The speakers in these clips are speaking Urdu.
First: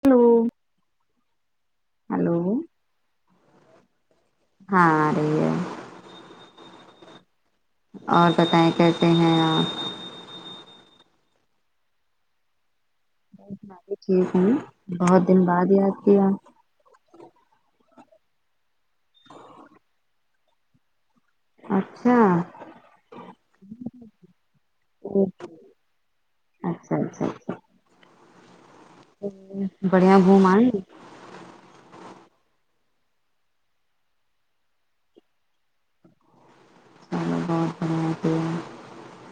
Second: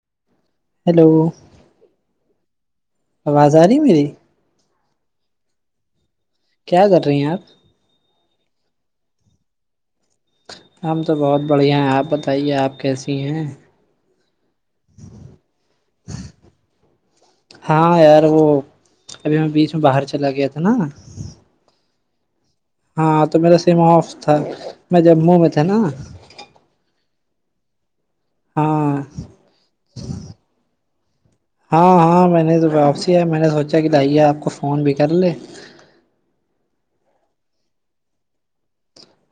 ہیلو ہیلو ہیلو آواز آرہی ہے میری ہاں ارہی ہے کیا کر رہی ہیں آپ اور بتائیں کہتے ہیں آپ ہم تو بہت بڑھیا ہیں آپ بتائیے آپ کیسی ہیں ہم بھی ٹھیک ہیں بہت دن بعد یاد کیا ہاں یار وہ ابھی میں بیچ میں باہر چلا گیا تھا نا اچھا ہاں تو میرا سم اف تھا میں جموں میں تھا نا اچھا اچھا ہاں بڑھیا گھوم ائے ہاں ہاں میں نے تو واپس ہی ائے میں نے سوچا کہ لائیے آپ کو فون بھی کر لے [unintelligible]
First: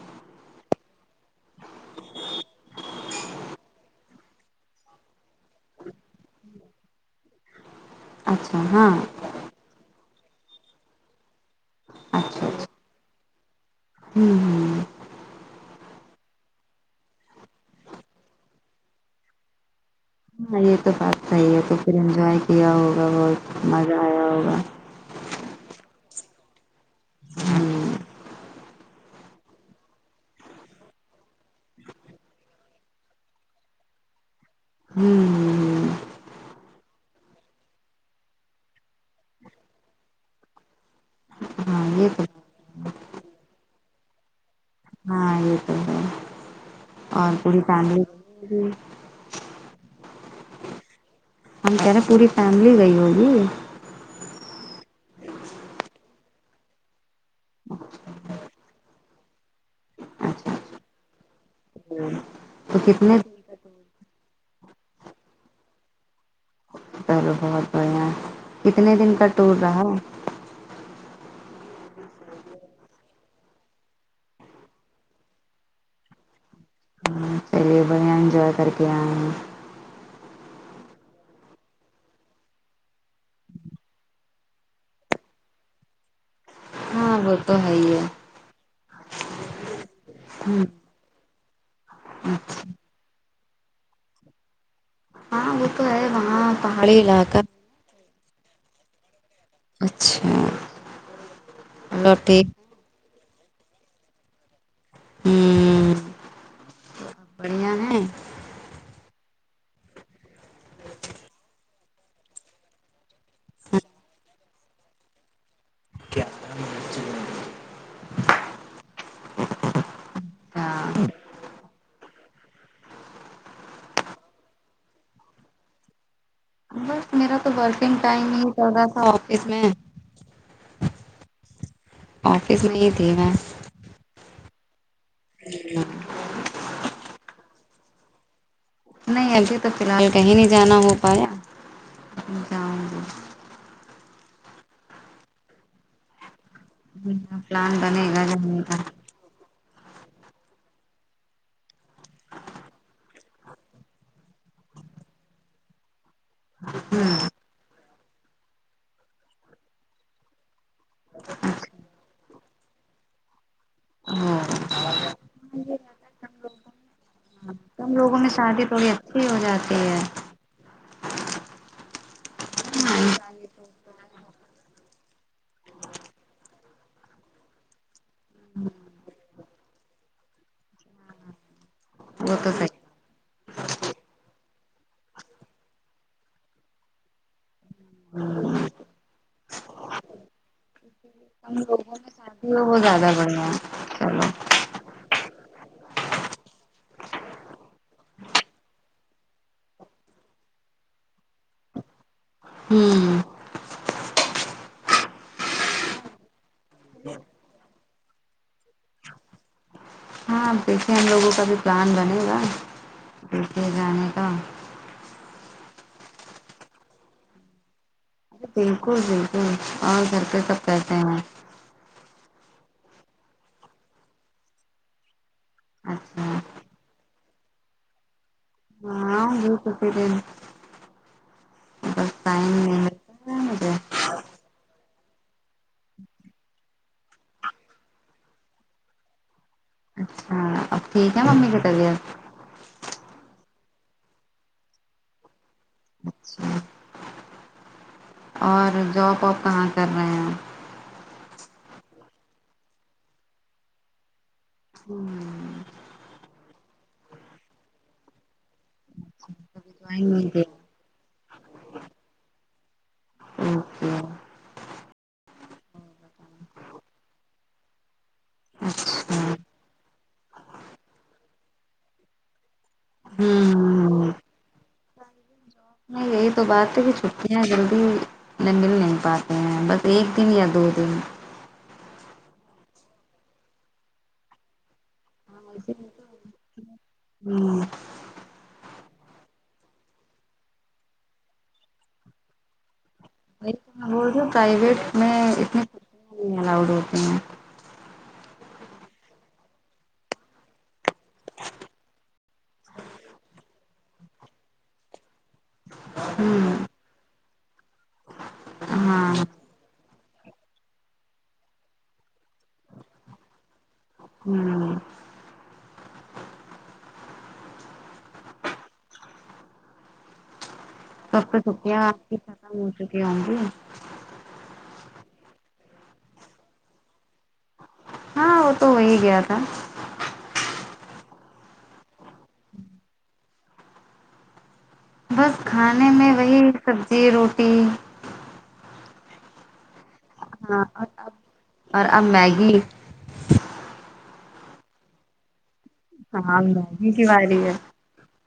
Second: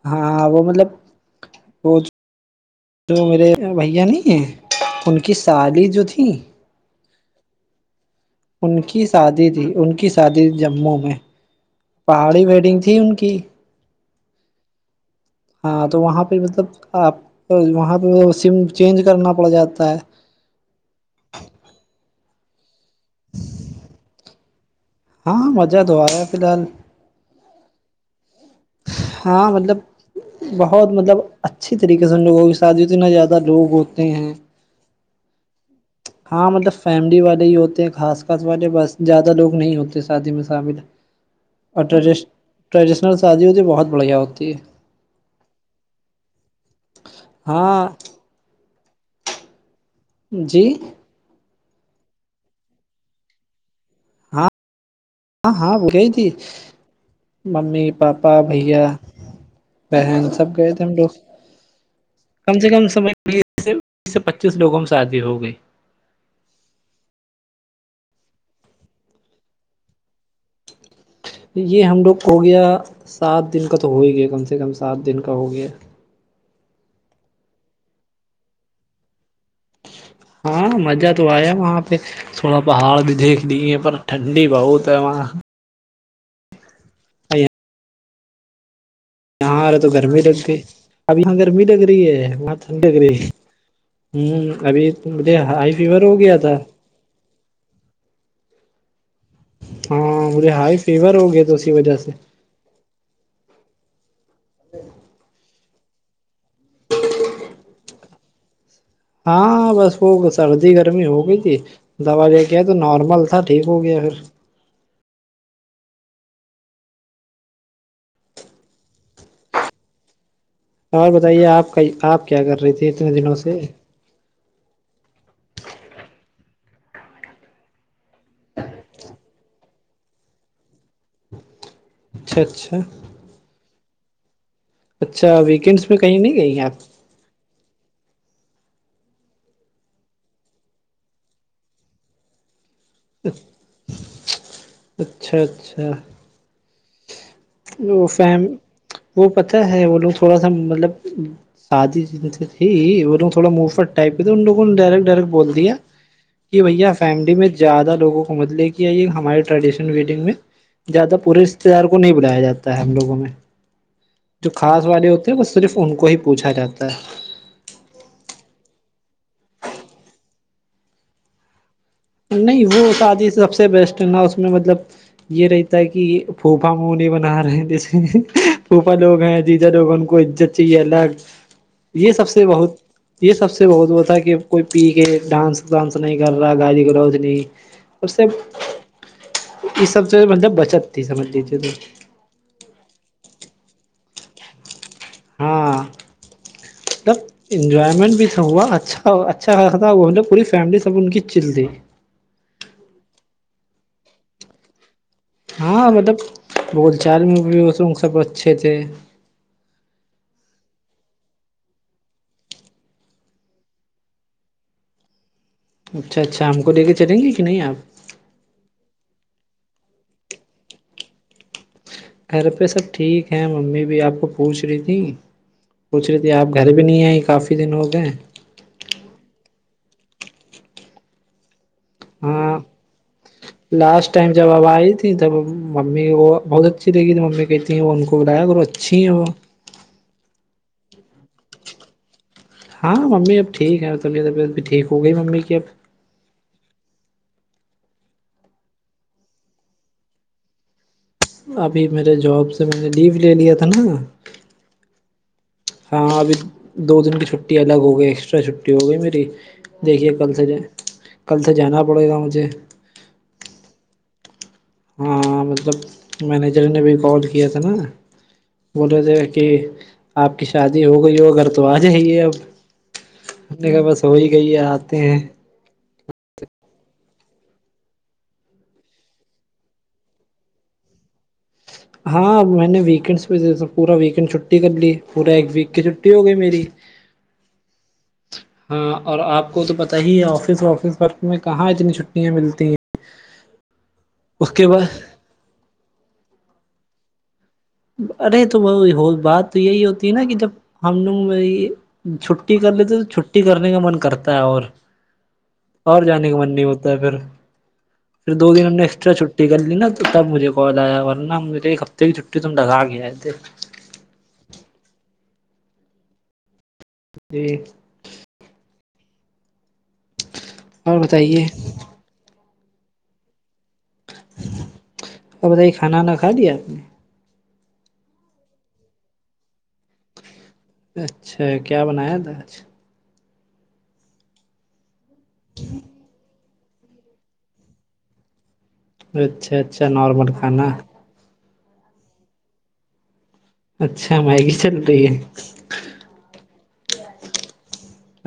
ہاں وہ مطلب وہ جو میرے بھیا نہیں ہیں ان کی سالی جو تھی اچھا ان ہاں کی شادی تھی ان کی شادی تھی جموں میں پہاڑی ویڈنگ تھی ان کی ہمم ہمم ہاں تو وہاں پہ مطلب آپ وہاں پہ سم چینج کرنا پڑ جاتا ہے ہاں یہ تو بات صحیح ہے تو پھر انجوائے کیا ہوگا بہت مزہ آیا ہوگا ہاں مزہ تو آیا فی الحالی ہمم ہاں مطلب بہت مطلب اچھی طریقے سے ان لوگوں شادی ہوتی نہ زیادہ لوگ ہوتے ہیں ہمم ہاں مطلب فیملی والے ہی ہوتے ہیں خاص خاص والے بس زیادہ لوگ نہیں ہوتے شادی میں شامل ہاں اور یہ تو ٹریش ٹریڈیشنل شادی ہوتی ہے بہت بڑھیا ہوتی ہے ہاں یہ تو ہے اور پوری ہاں فیملی گئی ہوگی جی ہم کہہ رہے ہیں پوری فیملی گئی ہوگی ہاں ہاں ہاں وہ گئی تھی ممی پاپا بھیا بہن سب اچھا گئے تھے ہم لوگ کم سے تو کم سمے کتنے کے دن لیے بیس سے پچیس لوگوں کی شادی ہو گئی چلو بہت بڑھیا ہے کتنے دن کا ٹور رہا یہ ہم لوگ کو ہو گیا سات دن کا تو ہو ہی گیا کم سے کم سات دن کا ہو گیا چلیے بڑھیا انجوائے کر کے آئے ہیں ہاں مزہ تو آیا وہاں پہ تھوڑا پہاڑ بھی دیکھ لے ہیں پر ٹھنڈی بہت ہے وہاں ہاں وہ تو ہے ہی ہے یہاں آ رہا تو گرمی لگ گئی اب یہاں گرمی لگ رہی ہے وہاں ٹھنڈی لگ رہی ہمم ابھی مجھے ہاں وہ ہائی تو فیور ہے ہو گیا وہاں تھا پہاڑی علاقہ ہاں اچھا مجھے ہائی فیور ہو گیا تو اسی وجہ سے چلو ٹھیک ہوں کیا ہے ہاں بس وہ سردی گرمی ہو گئی تھی دوا لے کے تو نارمل تھا ٹھیک ہو گیا پھر اور بتائیے آپ کا آپ کیا کر رہی تھی اتنے دنوں سے بس میرا تو ورکنگ ٹائم ہی چل رہا تھا آفس میں اچھا آفس اچھا میں تھی میں اچھا ویکینڈس میں کہیں نہیں گئی ہیں آپ نہیں ابھی تو فلحال کہیں نہیں جانا ہو پایا جاؤں گی اچھا اچھا جی وہ فیم وہ پتہ ہے وہ لوگ تھوڑا سا مطلب شادی تھی وہ لوگ تھوڑا مہفٹ ٹائپہ تھے ان لوگوں نے ڈائریکٹ ڈائریکٹ بول دیا کہ بھیا ہوں فیملی میں زیادہ لوگوں کو متلے کے یہ ہمارے ٹریڈیشنل ویڈنگ میں زیادہ پوری اچھا رشتےدار کو نہیں لیا جاتا ہے ہم لوگوں میں جو ہاں خاص والے ہوتے ہیں وہ صرف ان کو ہی پوچھا جاتا ہے سم لوگوں میں شادی تھوڑی اچھی ہو جاتی ہے نہیں وہ شادی سب سے بیسٹ ہے نا اس میں مطلب یہ رہتا ہے کہ پھوفا منے بنا رہے ہیں جیسے پوپا لوگ ہیں جیجا لوگ ہیں ان کو عزت چاہیے الگ یہ سب وہ سے تو صحیح بہت یہ سب سے بہت وہ تھا کہ کوئی پی کے ڈانس وانس نہیں کر رہا گالی نہیں اس سے یہ سب سے مطلب بچت تھی سمجھ لیجیے تو اتی ہو وہ زیادہ بڑھیا ہے چلو ہاں تو انجوائمنٹ بھی تھا ہوا اچھا اچھا تھا وہ نے پوری فیملی سب ان کی چل دی ہوں ہاں مطلب بول چال میں بھی اس سب اچھے تھے ہاں اب دیکھیے ہم لوگوں کا بھی پلان بنے گا دیکھیے جانے کا اچھا اچھا ہم کو لے کے چلیں گے کہ نہیں آپ بالکل بالکل اور گھر پہ سب کیسے ہیں گھر پہ سب ٹھیک ہے ممی بھی آپ کو پوچھ رہی تھی پوچھ رہی تھی اچھا آپ گھر بھی نہیں آئی کافی دن ہو گئے [inaudible] ہاں [inaudible] لاسٹ ٹائم جب اب آئی تھی تب ممی وہ بہت اچھی لگی تو ممی کہتی وہ ان کو بلایا کر اچھی ہے وہ اچھا اب ٹھیک ہے [inaudible] ہاں ممی اب ٹھیک ہے اور طبیت طبیعت بھی ٹھیک ہو گئی ممی کی اب اچھا اور جاب واب کہاں کر رہے ہیں آپ ابھی میرے جاب سے میں نے لیو لے لیا تھا نا ہوں ہاں ابھی دو دن کی چھٹی الگ ہو گئی ایکسٹرا چھٹی ہو گئی میری دیکھیے جوائن نہیں کل سے کیا جو کل سے جانا پڑے گا مجھے اوکے ہاں مطلب مینیجر نے بھی کال کیا تھا نا بول رہے تھے اچھا کہ آپ کی شادی ہو گئی ہو ا گگر تو آ جائیے اب سنے کا بس ہوں ہو ہی گئی ہے آتے ہیں نہیں یہی تو بعات ت بھی چھٹیاں جلدی نہیں مل نہیں پاتے ہیں بس ایک دن یا دو دن ہاں میں نے ویکینڈ پہ پورا ویکینڈ چھٹی کر لی پورا ایک ویک کی چھٹی ہو گئی میری ہوں ج [unintelligible] ہاں اور آپ کو تو پتہ ہی ہے آفس وافس ورک میں کہاں اتنی چھٹیاں ملتی ہیں کہ بول اس کے پرائیویٹ بعد میں اتنییا اؤڈ ہوتی ہیں ارے تو وہ ہو بات تو یہی ہوتی ہے نا کہ جب ہم لوگ چھٹی کر لیتے تو چھٹی کرنے کا من کرتا ہے اور اور جانے کا من نہیں ہوں ہوتا ہے پھر پھر دو دن ہم نے ایکسٹا ہاں چھٹی کر لی ن توبجھے کال آیا ورن نا مھے ایک ہفتے کی چھٹی تم ڈا گا گے ہےئے تھے ہوں جی اور سب تو بتائیے سکں کی ختم ہو چکی ہوں گی اور بتائی کھانا نہ کھا دیا آپ نے ہاں وہی گیا تھا اچھا کیا بنایا تھاج بس [unintelligible] کہ کھانے میں وہی سبزی روٹی اچھا اچھا نارمل ہاں کھانا اور اب اور اب میگی اچھا میگی چل رہی ہے ہاں الدازی کی والی ہے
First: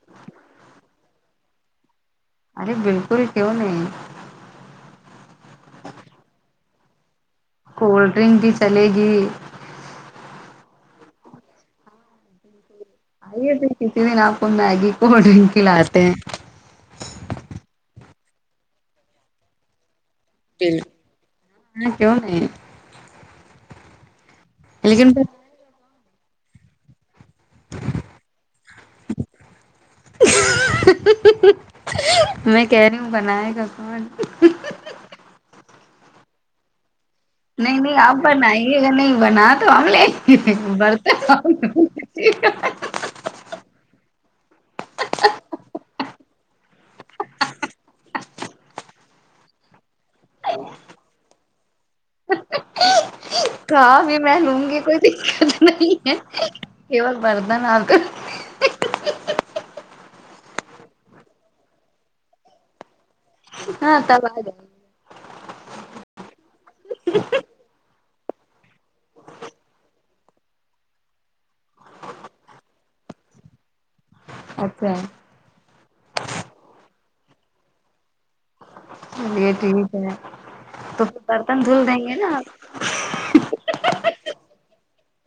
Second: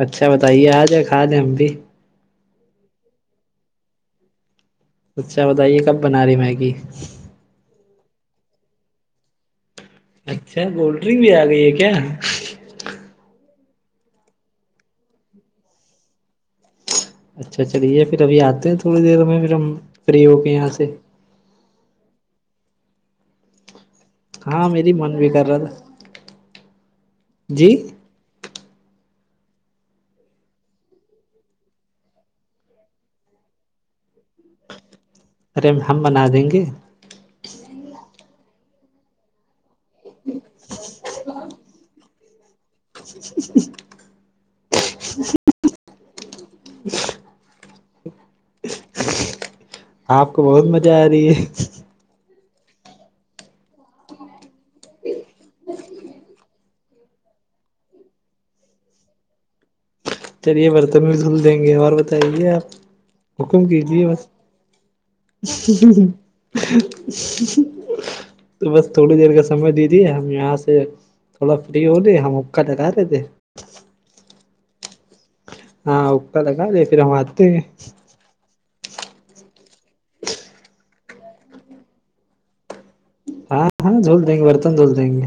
اچھا بتائیے آ جائے کھا لیں ہم بھی ارے بالکل ہی ہو نہیں اچھا بتائیے کب بنا رہی میگی کولڈ ڈرنک بھی چلے گی اچھا کولڈ ڈرنک بھی آ گئی ہے کیا ج [unintelligible] کسی دن آپ کو میگی کو ڈرنک کلاتے ہیں اچھا چلیے پھر ابھی آتے ہیں تھوڑی دیر میں پھر ہم فری ہو کے یہاں سے ہ کہوں نہیں ہاں میری من لیکن بھی کر رہا تھا جی [unintelligible] میں کہہ رہی ہوں بنائے گا کون ارے ہم بنا دیں گے نہیں نہیں آپ بنائیے اگر نہیں بنا تو ہم لیں برتے [unintelligible] ج ج [unintelligible] آپ کو بہت مزہ آ رہی ہے کا بھی میں لوں گی کوئی دقت نہیں ہے کیول مردن آ تو چلیے برتن بھی دھل دیں گے اور بتائیے آپ حکم ہاں کیجیے بس تب آ جائیں [unintelligible] تو بس تھوڑی دیر کا سمے دیجیے ہم یہاں سے تھوڑا فری ہو گے ہم اکا لگا رہے تھے اچھا ہاں اوپر لگا دے پھر ہم آتے ہیں چلیے ٹھیک ہے تو پھر برتن دھل دیں گے نا آپ ہاں ہاں دھول دیں گے برتن دھول دیں گے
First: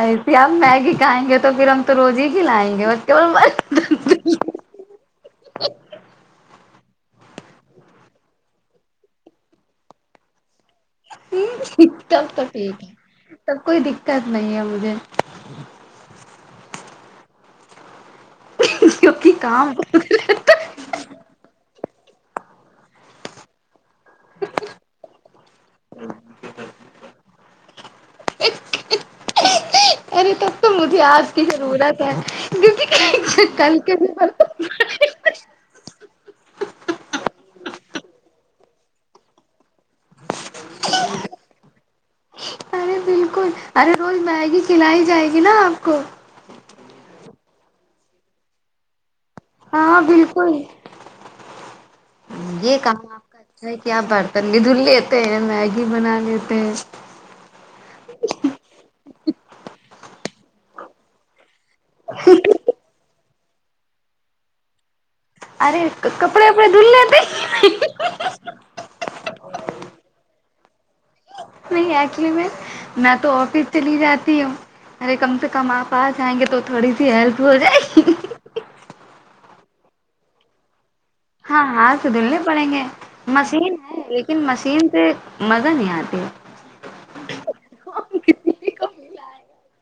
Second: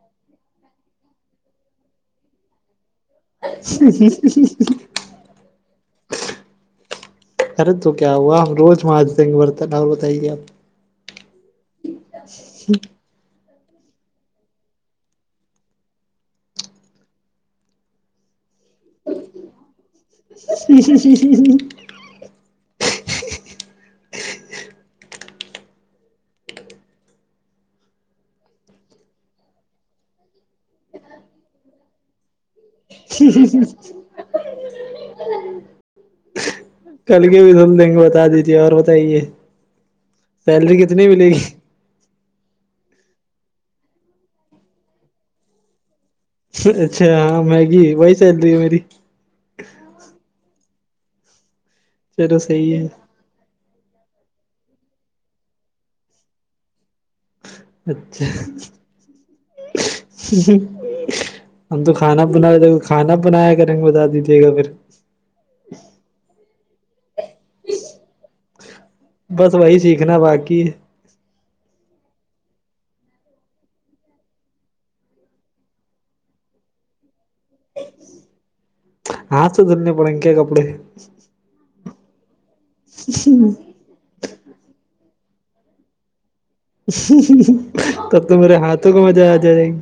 ایسے اب میگی کھائیں گے تو پھر ہم تو روزی ہی لائیں گے وہ [inaudible] [inaudible] ارے تو کیا ہوا ہم روز مانج دیں گے برتن اور بتائیے آپ جی تب تو ٹھیک ہے تب کوئی دقت نہیں ہے مجھے کیونکہ کام [inaudible] [inaudible] ارے تب تو مجھے آج کی ضرورت ہے [inaudible] کیونکہ کل کے کل کے بھی دل دیں گے بتا دیجیے اور بتائیے سیلری کتنی ملے گی ارے بالکل ارے روز میگی کھلائی جائے گی نا آپ کو اچھا ہاں میگی وہی سیلری ہے میری ہاں بالکل چلو یہ صحیح ہے کہاں کیا آپ برتلی دھل لیتے ہیں میگی بنا لیتے ہیں اچھا ہم تو کھانا بنا کھانا بنایا کریں گے بتا دیجیے گا پھر ارے کپڑے وپڑے دھو لتے بس وہی سیکھنا باقی نہیں ایکلیمٹ میں تو آفس چلی جاتی ہوں ارے کم سے کم آپ آ جائیں گے تو تھوڑی سی ہیلپ ہو جائے گی ہاں سو دننے پڑ کیا کپڑے ہاں ہات تو دھلنے پڑیں گے مشین ہے لیکن مشین سے مزہ نہیں آتی ہے تب تو میرے ہاتھوں کو مزہ آ جائے گے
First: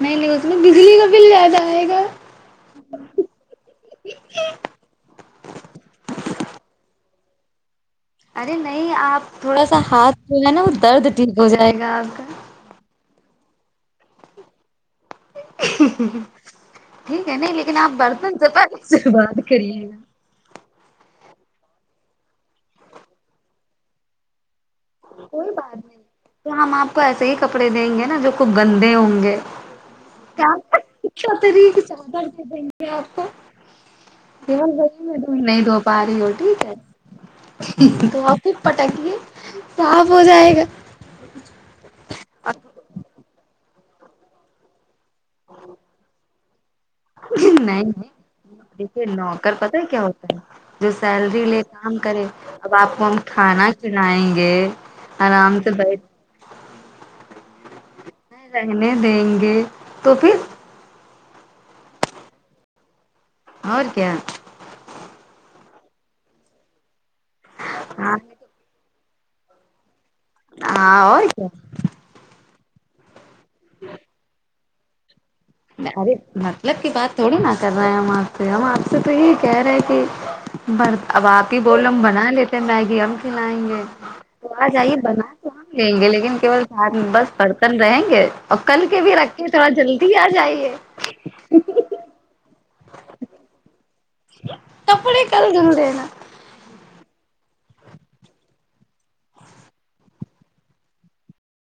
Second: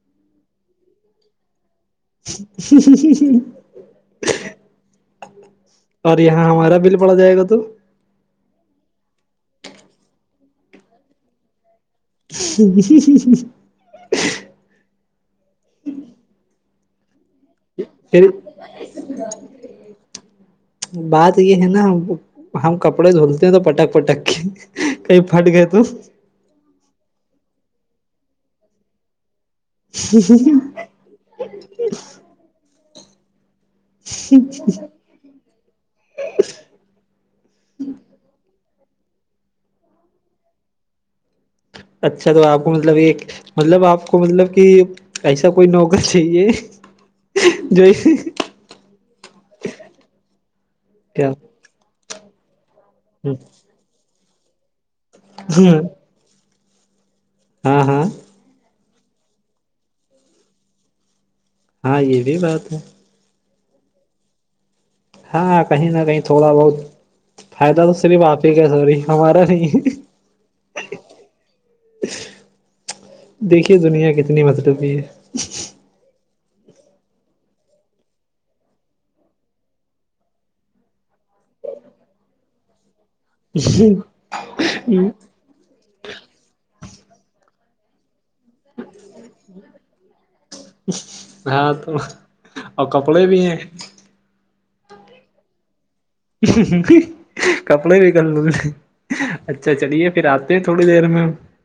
نہیں نہیں اس میں بجلی کا بل زیادہ آئے گا شیشی شیشی اور یہاں ہمارا بل پڑا جائے گا تو ارے نہیں آپ تھوڑا سا ہاتھ جو ہے نا وہ درد ٹھیک ہو جائے گا اب اس ٹھیک ہے نہیں لیکن آپ پھر برتن سے بات کریے گا بات یہ ہے نا ہم کپڑے دھولتے ہیں تو پٹک پٹک کے کئی فٹ کوئی گئے بات تو نہیں تو ہم آپ کو ایسے ہی کپڑے دیں گے نا جو خب گندے ہوں گے کیا اچھا طریق [inaudible] تم نہیں دھو باری ہو ٹھیک ہے تو آپ پھر پٹکیے صاف ہو جائے گا اچھا تو اور آپ کو مطلب ایک مطلب آپ کو مطلب کہ ایسا کوئی نوکر چاہیے جو نہیں نہیں دیکھیے نوکر پت ہے کیا ہوتا ہے جو کیا سیلری کام کرے اب آپ کو ہم کھانا کھلائیں گے آرام سے بیٹھ ہاں ہاں رہنے دیں گے تو پھر ہاں یہ بھی بات ہے اور کیا ہاں کہیں نہ کہیں تھوڑا بہت فائدہ تو ہاں صرف آپ ہی سوری ہمارا نہیں ہاں آت دیکھیے دنیا کتنی مز ڈوبی ہے ارے مطلب کی بات تھوڑی نہا کر رہے ہیں ہم آپ سے ہم آپ سے تو یہی کہہ رہے کہ بر اب آپ ہی بول ہم بنا لیتے میگی ہم کھلائیں گے تو آ جائیے بنا لیں گے لیکنول سات میں بس برتن رہیں گے اور کل کے بھی رکھ کے تھوڑا جلدی آ ج ہے [inaudible] ہاں تو اور کپڑے بھی ہیں کپڑے کر دے ن کپڑے بھی کر لے اچھا چلیے پھر آتے ہیں تھوڑی دیر میں